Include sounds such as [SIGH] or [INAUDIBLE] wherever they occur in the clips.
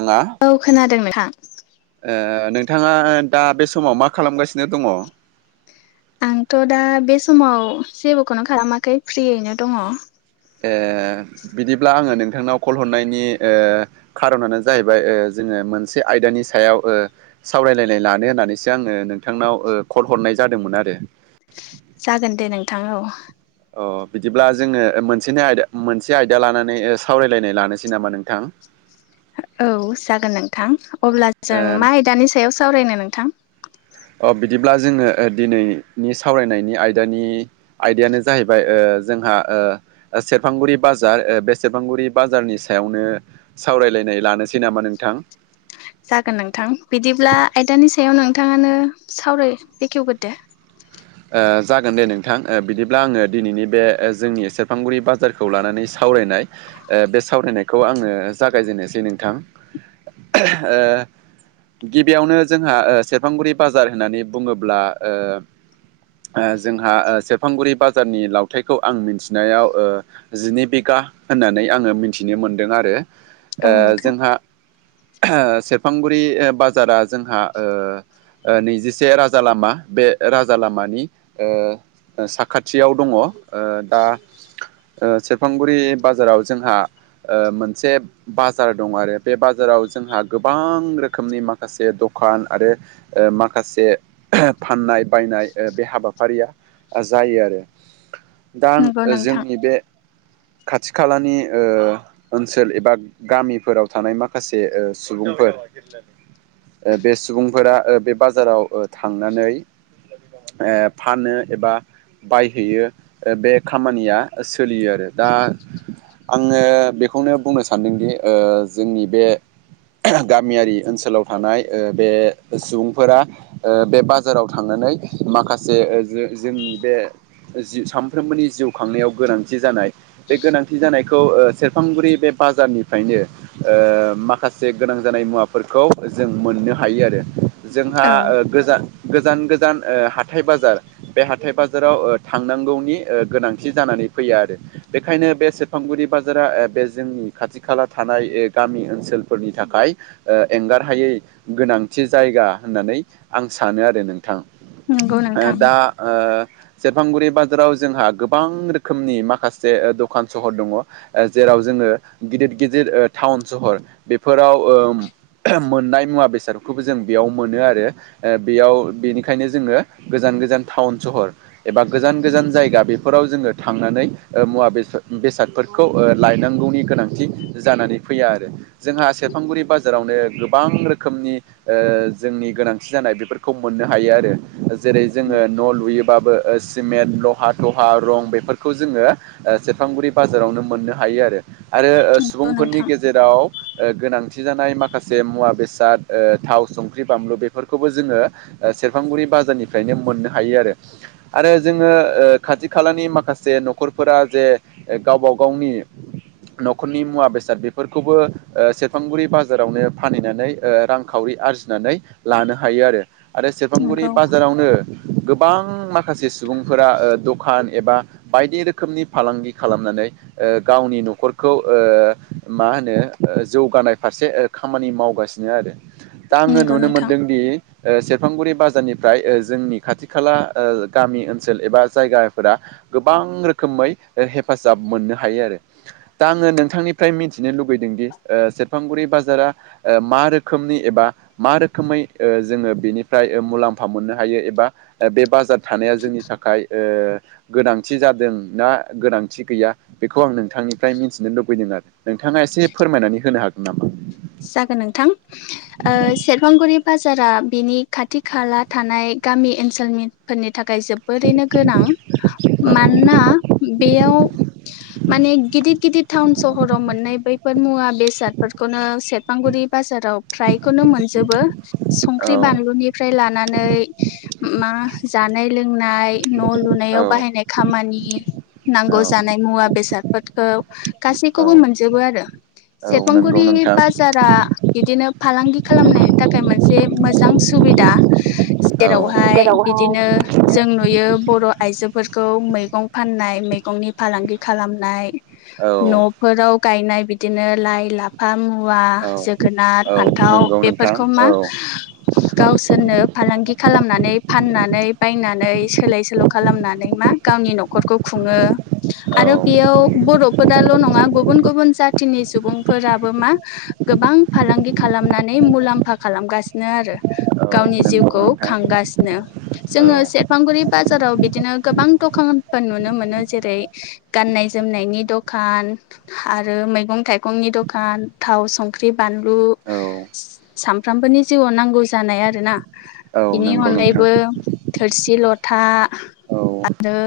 आङा औ खोनादों नोंथां। ओ नोंथाङा दा बे समाव मा खालामगासिनो दङ? आंथ' दा बे समाव जेबोखौनो खालामाखै फ्रियैनो दङ। एह। बिदिब्ला आङो नोंथांनाव कल हरनायनि ओ खारनानो जाहैबाय ओ जोङो मोनसे आयदा बिनि सायाव ओ सावरायलायनाय लानो होननानैसो आङो नोंथांनाव ओ कल हरनाय जादोंमोन आरो। जागोन दे नोंथां औ। अ बिदिब्ला जोङो मोनसेनो आयदा मोनसे आयदा लानानै सावरायलायनाय लानोसै नामा नोंथां? औ जागोन नोंथां, अब्ला जों ओ मा आयदानि सायाव सावरायनो नोंथां? अ बिदिब्ला जोङो दिनैनि सावरायनायनि आयदानि आयदायानो जाहैबाय ओ जोंहा ओ सेरफांगुरि बाजार ओ बे सेरफांगुरि बाजारनि सायावनो सावराय लायनाय लानोसै नामा नोंथां? जागोन नोंथां बिदिब्ला आयदानि सायाव नोंथाङानो सावराय बेखेवग्रोदो। [INAUDIBLE] ओ जागोन दे नोंथां ओ बिदिब्ला आङो दिनैनि बे ओ जोंनि सेरफांगुरि बा जारखौ लानानै सावरायनाय, ओ बे सावरायनायखौ आङो जागायजेननोसै नोंथां। ओ गिबियावनो जोंहा ओ सेरफांगुरि बाजार होननानै बुङोब्ला ओ ओ जोंहा ओ सेरफांगुरि बाजारनि लावथाइखौ आं मिथिनायाव ओ जिनै बिघा होननानै आङो मिथिनो मोनदों आरो। औ ओ नोंथां जोंहा ओ सेरफांगुरि बाजारा जोंहा ओ ओ नैजिसे राजा लामा बे राजा लामा नि ओ साखाथियाव दङ ओ दा ओ सेरफांगुरि बाजाराव जोंहा ओ मोनसे बाजार दं आरो बे बाजाराव जोंहा गोबां रोखोमनि माखासे दख खान आरो माखासे फाननाय बायनाय ओ बे हाबाफारिया जायो आरो। दा आं नंगौ नोंथां जोंनि बे खाथि खालानि ओ ओनसोल एबा गामिफोराव थानाय माखासे ओ सुबुंफोर [INAUDIBLE] ओ बे सुबुंफोरा ओ बे बाजाराव ओ थांनानै ओ फानो एबा बायहैयो ओ बे खामानिया सोलियो आरो दा आङो बेखौनो बुंनो सानदोंदि ओ जोंनि बे गामियारि ओनसोलाव थानाय ओ बे सुबुंफोरा ओ बे बाजाराव थांनानै माखासे जो-जोंनि बे जि सामफ्रोमबोनि जिउ खांनायाव गोनांथि जानाय बे गोनांथि जानायखौ ओ सेरफांगुरि बे बाजारनिफ्रायनो ओ माखासे गोनां जानाय मुवाफोरखौ जों मोननो हायो आरो। जोंहा औ ओ गोजा गोजान गोजान ओ हाथाइ बाजार बे हाथाय बाजाराव ओ थांनांगौनि ओ गोनांथि जानानै फैयो आरो। बेखायनो बे सेरफांगुरि बाजारा ओ बे जोंनि खाथि खाला थानाय ओ गामि ओनसोलफोरनि थाखाय ओ एंगारहायै गोनांथि जायगा होननानै आं सानो आरो नोंथां। नंगौ ओ नोंथां दा ओ सेरफांगुरि बाजाराव जोंहा गोबां रोखोमनि माखासे ओ दखान सहर दङ ओ जेराव जों गिदिर गिदिर ओ टाउन सहर बेफोराव ओ मोननाय मुवा बेसादखौ जों बेयाव मोनो आरो ओ बेयाव बेनि बेखायनो जोङो गोजान गोजान टाउन सहर एबा गोजान गोजान जायगा बेफोराव जोङो थांनानै मुवा बेसाद बेसादफोरखौ लायनांगौनि गोनांथि जानानै फैया आरो जोंहा आसै सेरफांगुरि बाजारावनो गोबां रोखोमनि ओ जोंनि गोनांथि जानाय बेफोरखौ मोननो हायो आरो जेरै जोङो न' लुयोबाबो सिमेन्ट लहा थहा रं बेफोरखौ जों जोङो ओ सेरफांगुरि बाजारावनो मोननो हायो आरो आरो नंगौ सुबुंफोरनि नोंथां गेजेराव ओ गोनांथि जानाय माखासे मुवा बेसाद ओ थाव संख्रि बानलु बेफोरखौबो जोङो ओ सेरफांगुरि बाजारनिफ्रायनो मोननो हायो आरो आरो ओ जोङो खाथि खालानि माखासे न'खरफोरा जे ओ गावबा गावनि न'खरनि मुवा बेसाद बेफोरखौबो ओ सेरफांगुरि बाजारावनो फानहैनानै ओ रांखावरि आरजिनानै लानो हायो आरो। आरो सेरफांगुरि नंगौ बाजारावनो गोबां माखासे सुबुंफोरा ओ दखान एबा बायदि रोखोमनि फालांगि खालामनानै ओ गावनि न'खरखौ ओ मा होनो जौगानाय फारसे ओ खामानि मावगासिनो आरो। दा आङो नंगौ नुनो नोंथां मोनदोंदि ओ सेरफांगुरि बाजारनिफ्राय ओ जोंनि खाथि खाला ओ गामि ओनसोल एबा जायगाफोरा गोबां गोबां रोखोमै ओ हेफाजाब मोननो हायो आरो। दा आङो नोंथांनिफ्राय मिथिनो लुगैदोंदि ओ सेरफांगुरि बाजारा ओ मा रोखोमनि एबा बा मा रोखोमै ओ जोङो बेनि फ्राय मुलाम्फा मोननो हायो एबा बे बाजार थानाया जोंनि थाखाय ओ गोनांथि जा जादों ना गोनांथि गैया बेखौ आं नोंथांनिफ्राय मिथिनो लुबैदों आरो नोंथाङा एसे फोरमायनानै होनो हागोन नामा? जागोन नोंथां सारआ बिनि खाथि खाला थानाय गामि ओनसोलनिफोरनि थाखाय जोबोरैनो गोनां औ मानोना बेयाव माने गिदिर गिदिर टाउन सहराव मोन नाय बैफोर मुवा बेसादफोरखौनो सेर फांगुरि बाजाराव फ्रायखौनो मोनजोबो औ संख्रि बानलुनिफ्राय लाना नै मा जानाय लोंनाय न' औ लुनायाव बाहायनाय खामानि नांगौ जानाय मुवा बेसादफोरखौ गासैखौबो मोनजोबो आरो औ नंगौ सेरफांगुरि नोंथां बा जारा बिदिनो फालांगि खालामनायनि थाखाय मोनसे मोजां सुबिदा औ जेरावहाय हाय बिदिनो जेरावहाय जों नुयो बर' आइजोफोर खौ मैगं फाननाय मैगंनि फालांगि खालामनाय औ न'फोराव गायनाय बिदिनो लाइ लाफा मु मुवा औ जोगोनार औ फान्थाव नंगौ नोंथां बेफोरखौ मा औ गावसोरनो फालांगि खालामनानै फाननानै बायनानै सोलाय सोल' खालामनानै मा गावनि न'खरखौ खुङो । आरो औ बेयाव बरफोराल नङा गुबुन गुबुन जाथिनि सुबुंफोराबो मा गोबां फालांगि खालामनानै मुलाम्फा खालामगासिनो आरो औ गावनि नंगौ जिउखौ नोंथां खांगासिनो औ जोंङो सेरफांगुरि बाजाराव बिदिनो गोबां दखानफोर नुनो मोनो जेरै गाननाय जोमनायनि दखान आरो मैगं थाइगंनि दखान थाव संख्रि बानलु औ सामफ्रामबोनि जिउआव नांगौ जानाय आरो ना औ बेनि नंगौ नोंथां अनगायैबो थोरसि लथा औ आरो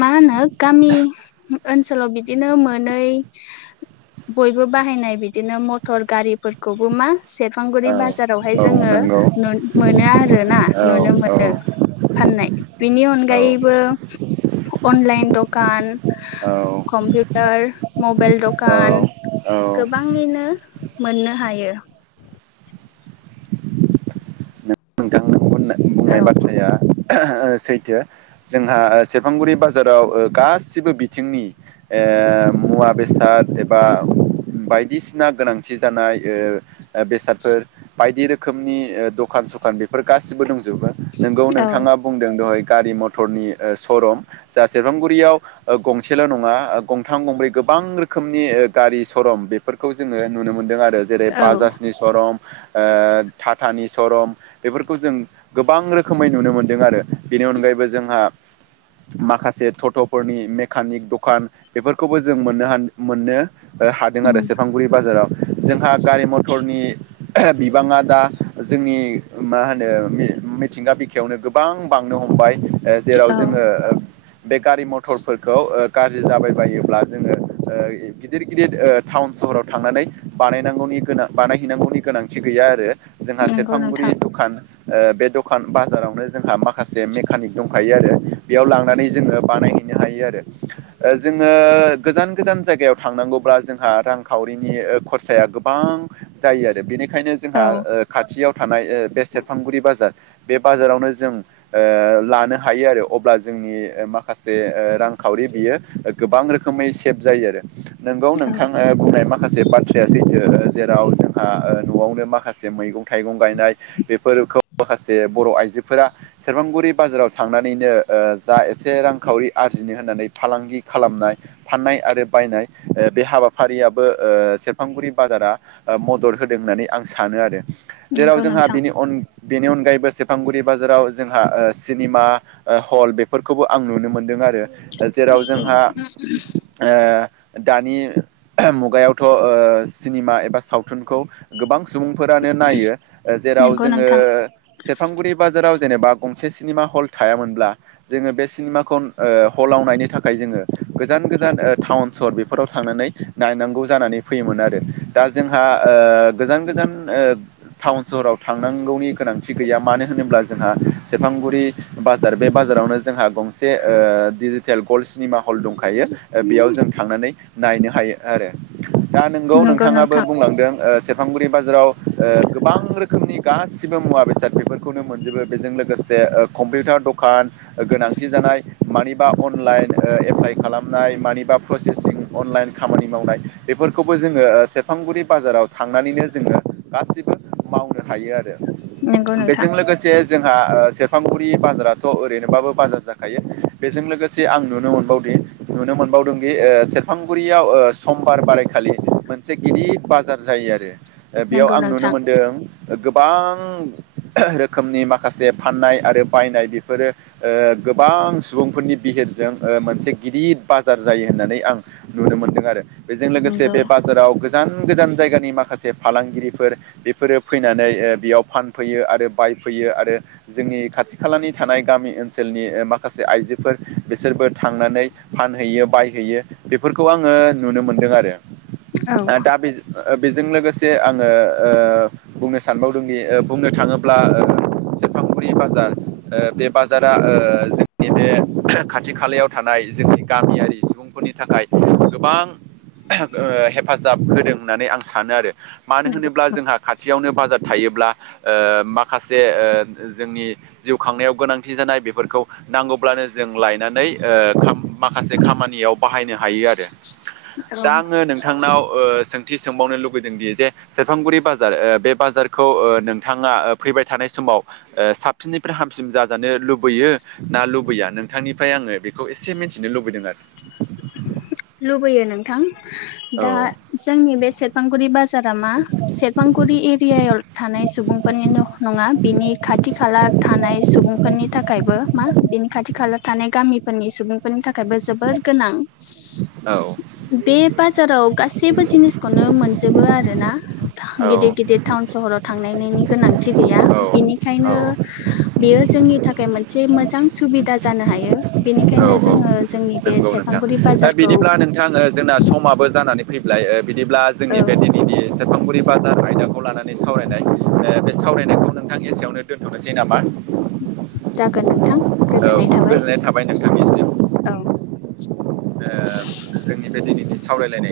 मा होनो गामि ओनसोलाव बिदिनो मोनै [INAUDIBLE] बयबो बाहायनाय बिदिनो मा गारि फोरखौबो मा सेरफुरि औ बाजारावहाय औ जोंङो नंगौ मोनो आरोना औ नुनो औ मोनो फाननाय बिनि औ अनगायैबो अनलाइन दखान औ कमपिउटार मबाइल दखान औ गोबांङैनो मोननो हायो नोंथां बुंनाय औ बाथ्राया सैथो जोंहा सेरफांगुरि बाजाराव गासिबो बिथिंनि ओ ओ मुवा बेसाद एबा। बायदिसिना गोनांथि जानाय ओ बेसादफोर बायदि रोखोमनि ओ दखान। ख बेफोर गासिबो दंजोबो नों औ नोंथाङा। होनदों दहाय गारि मतरनि ओ सरम जा सेरफांगुरियाव गंसेल नङा गंथाम। गंथाम गंब्रै गोबां रोखोमनि गारि सरम बेफोरखौ जोंङो नुनो मोनदों आरो। आरो जेरै औ बाजाजनि सरम। ओ थटाटानि सरम बेफोरखौ जों गोबां रोखोमै नुनो मोनदों आरो। बेनि अनगायैबो जोंहा। माखासे थटथफोरनि मेकानिक दखान बेफोरखौबो जों मोननो ह मोननो। हादों आरो सेरफांगुरि बाजाराव जोंहा गारि मथरनि। बिबाङा दा जोंनि मा होनो मिथिंगा बिखायावनो गोबां बांनो हमबाय ओ जेराव औ जोंङो। बे गारि मथरफोरखौ ओ गाज्रि जाबायबायोब्ला जोंङो ओ गिदिर गिदिर ओ थटाउनस। सहराव थांनानै बानायनांगौनि गोनां बानायहैनांगौनि गोनांथि गैया आरो। जोंहा नंगौ सेरफांगुरि नोंथां दखान ओ बे दखान बाजारावनो जोंहा मा। माखासे मेकानिक दंखायो आरो बेयाव लांनानै जोंङो बानायहैनो हायो आरो। ओ जोंङो गोजान गोजान जायगायाव थांनांगौब्ला जोंहा रांखावरिनि ओ खरसाया गोबां। गोबां जायो आरो बेनिखाय। बेखायनो जोंहा औ ओ खाथियाव थानाय ओ बे सेरफांगुरि बाजार बे बाजारावनो जों। ओ लानो हायो आरो अब्ला जोंनि माखासे ओ रांखावरि बियो गोबां रोखोम। खमै सेब जायो आरो नोंगौ औ नोंथाङ ओ बुंनाय माखासे। जेब बाथ्राया सैथो आरो जेराव जों ओ नआवनो माखासे मैगं। थाइगं गायनाय बेफोरखौ माखासे बर आइजोफोरा। सेरफांगुरि बाजाराव थांनानैनो ओ जा एसे रांखावरि आरजिनो होननानै फालांगि खालामनाय। फाननाय आरो बायनाय ओ बे हाबाफारियाबो ओ सेरफांगुरि बाजारा ओ मदर। होदों होननानै आं सानो आरो जेराव नंगौ जोंहा नोंथां बेनि अनगायैबो सेरफांगुरि बाजाराव। जोंहा ओ सिनेमा ओ हल बेफोरखौबो आं नुनो मोनदों आरो। जेराव जों ओ। दानि मुगायावथ सिनेमा एबा सावथुनखौ गोबां सुबुंफोरानो नायो ओ जेराव नंगौ जोंङो नोंथां सेरफांगुरि बाजाराव। जेनेबा गंसे सिनेमा हल थायामोनब्ला जोङो बे सिनेमाखौ ओ हलाव नायनो थाखाय जोंङो। गोजान गोजान ओ टाउन सहर बेफोराव थांनानै नायनांगौ जानानै फैयोमोन आरो दा जोंहा। ओ गोजान गोजान ओ टाउन सहराव थांनांगौनि गोनांथि गैया मानो होनोब्ला। जोंहा सेरफांगुरि बाजार बे बाजारावनो जोंहा गंसे ओ डिजिटेल गल्ड सिनेमा हल। हल दंखायो बेयाव जों थांनानै नायनो हायो आरो दा नोंगौ नंगौ नोंथाङाबो नोंथां बुंलांदों ओ सेरफांगुरि बाजाराव ओ गोबां रोखोमनि गासिबो मुवा बेसाद बेफोरखौनो मोनजोबो बेजों लोगोसे ओ कम्पिउटार दखान गोनांथि जानाय मानिबा अनलाइन ओ एप्लाइ खालामनाय मानिबा प्रसेसिं अनलाइन खामानि मावनाय बे बेफोरखौबो ओ जोङो सेरफांगुरि बाजाराव थांनानैनो जोङो गासिबो मावनो हायो आरो। नंगौ नोंथां बेजों लोगोसे। जोंहा ओ सेरफांगुरि बाजाराथ' ओरैनोबाबो बाजार जाखायो बेजों लोगोसे आं नुनो मोनबावदो नुनो मोनावदों दि ओ सेरफांगुरियाव ओ समबार बारायखालि मोनसे गिदिर बाजार जायो आरो ओ बेयाव नंगौ आं नुनो नोंथां मोनदों गोबां रोखोमनि माख माखासे फाननाय आरो बायनाय बेफोरो ओ गोबां सुबुंफोरनि बिहिरजों ओ मोनसे गिदिर बाजार जायो होननानै आं नुनो मोनदों आरो बेजों लोगोसे नंगौ बे बाजाराव गोजान गोजान जायगानि माखासे फालांगिरिफोर बेफोरो फैनानै ओ बेयाव फानफैयो आरो बाय फैयो आरो जोंनि खाथि खालानि थानाय गामि ओनसोलनि ओ माखासे आइजोफोर बिसोरबो थांनानै फानहैयो बायहैयो बेफोरखौ आङो नुनो मोनदों आरो औ ओ दा बेज बेजों लोगोसे आङो ओ बुंनो सानबावदोंदि ओ बुंनो थाङोब्ला सेरफांगुरि बाजार ओ बे ओ बाजारा जोंनि बे खाथि खालायाव थानाय जोंनि गामियारि सुबुंफोरनि थाखाय गोबां हेफाजाब होदों होननानै आं सानो आरो मानो नंगौ होनोब्ला जोंहा खाथियावनो बाजार थायोब्ला माखासे जोंनि जिउ खांनायाव गोनांथि जानाय बेफोरखौ नांगौब्लानो जों लायनानै खाम माखासे खामानियाव बाहायनो हायो आरो दा औ आङो नोंथांनाव ओ सों थि सोंबावनो लुुबैदोंदि जे सेरफांगुरि बाजार बे बाजारखौ नोंथाङा फैबाय थानाय समाव ओसाबसिननिफ्राय हामसिन जाजानो लुबैयो ना लुबैया नोंथांनिफ्राय आङो बेखौ एसे मिथिनो लुबैदों आरो लुबैयो नोंथां दा आरो जोंनि बे सेरफांगुरि बाजाराव सेरफांगुरि एरियायाव थानाय सुबुंफोरनि' नङा बिनि खाथि खाला थानाय सुबुंफोरनि थाखायबो मा बेनि खाथि खाला थानाय गामि फोरनि सुबुंफोरनि थाखायबो जोोबोर गोनां औ बे बाजाराव गासैबो जिनिसखौनो मोनजोबो आरोोना औ गिदिर गिदिर टाउन सहराव थांनायनि गोनांथि गैया औ बिनिखायनो बेयो जोंनि थाखाय मोनसे मोजां सुबिदा जानो हायो औ बेनिखायनो जोङो जोंनि बे सेरफांगुरि बाजार ब्ला नोंथाङो जोंना समाबो जानानै फैलाय बिदिब्ला औ जोंनि बे दिनैनि सेरफांगुरि बाजार आयदाखौ लानानै सावरायनाय सावरायनायखौ नोंथां एसेयावनो दोन्थ'नोसै नामा जागोन नों औ गोजोननाय थाबाय नोंथांनिसिम औ ओ जोंनि बे दिनैनि सावरायलायनाय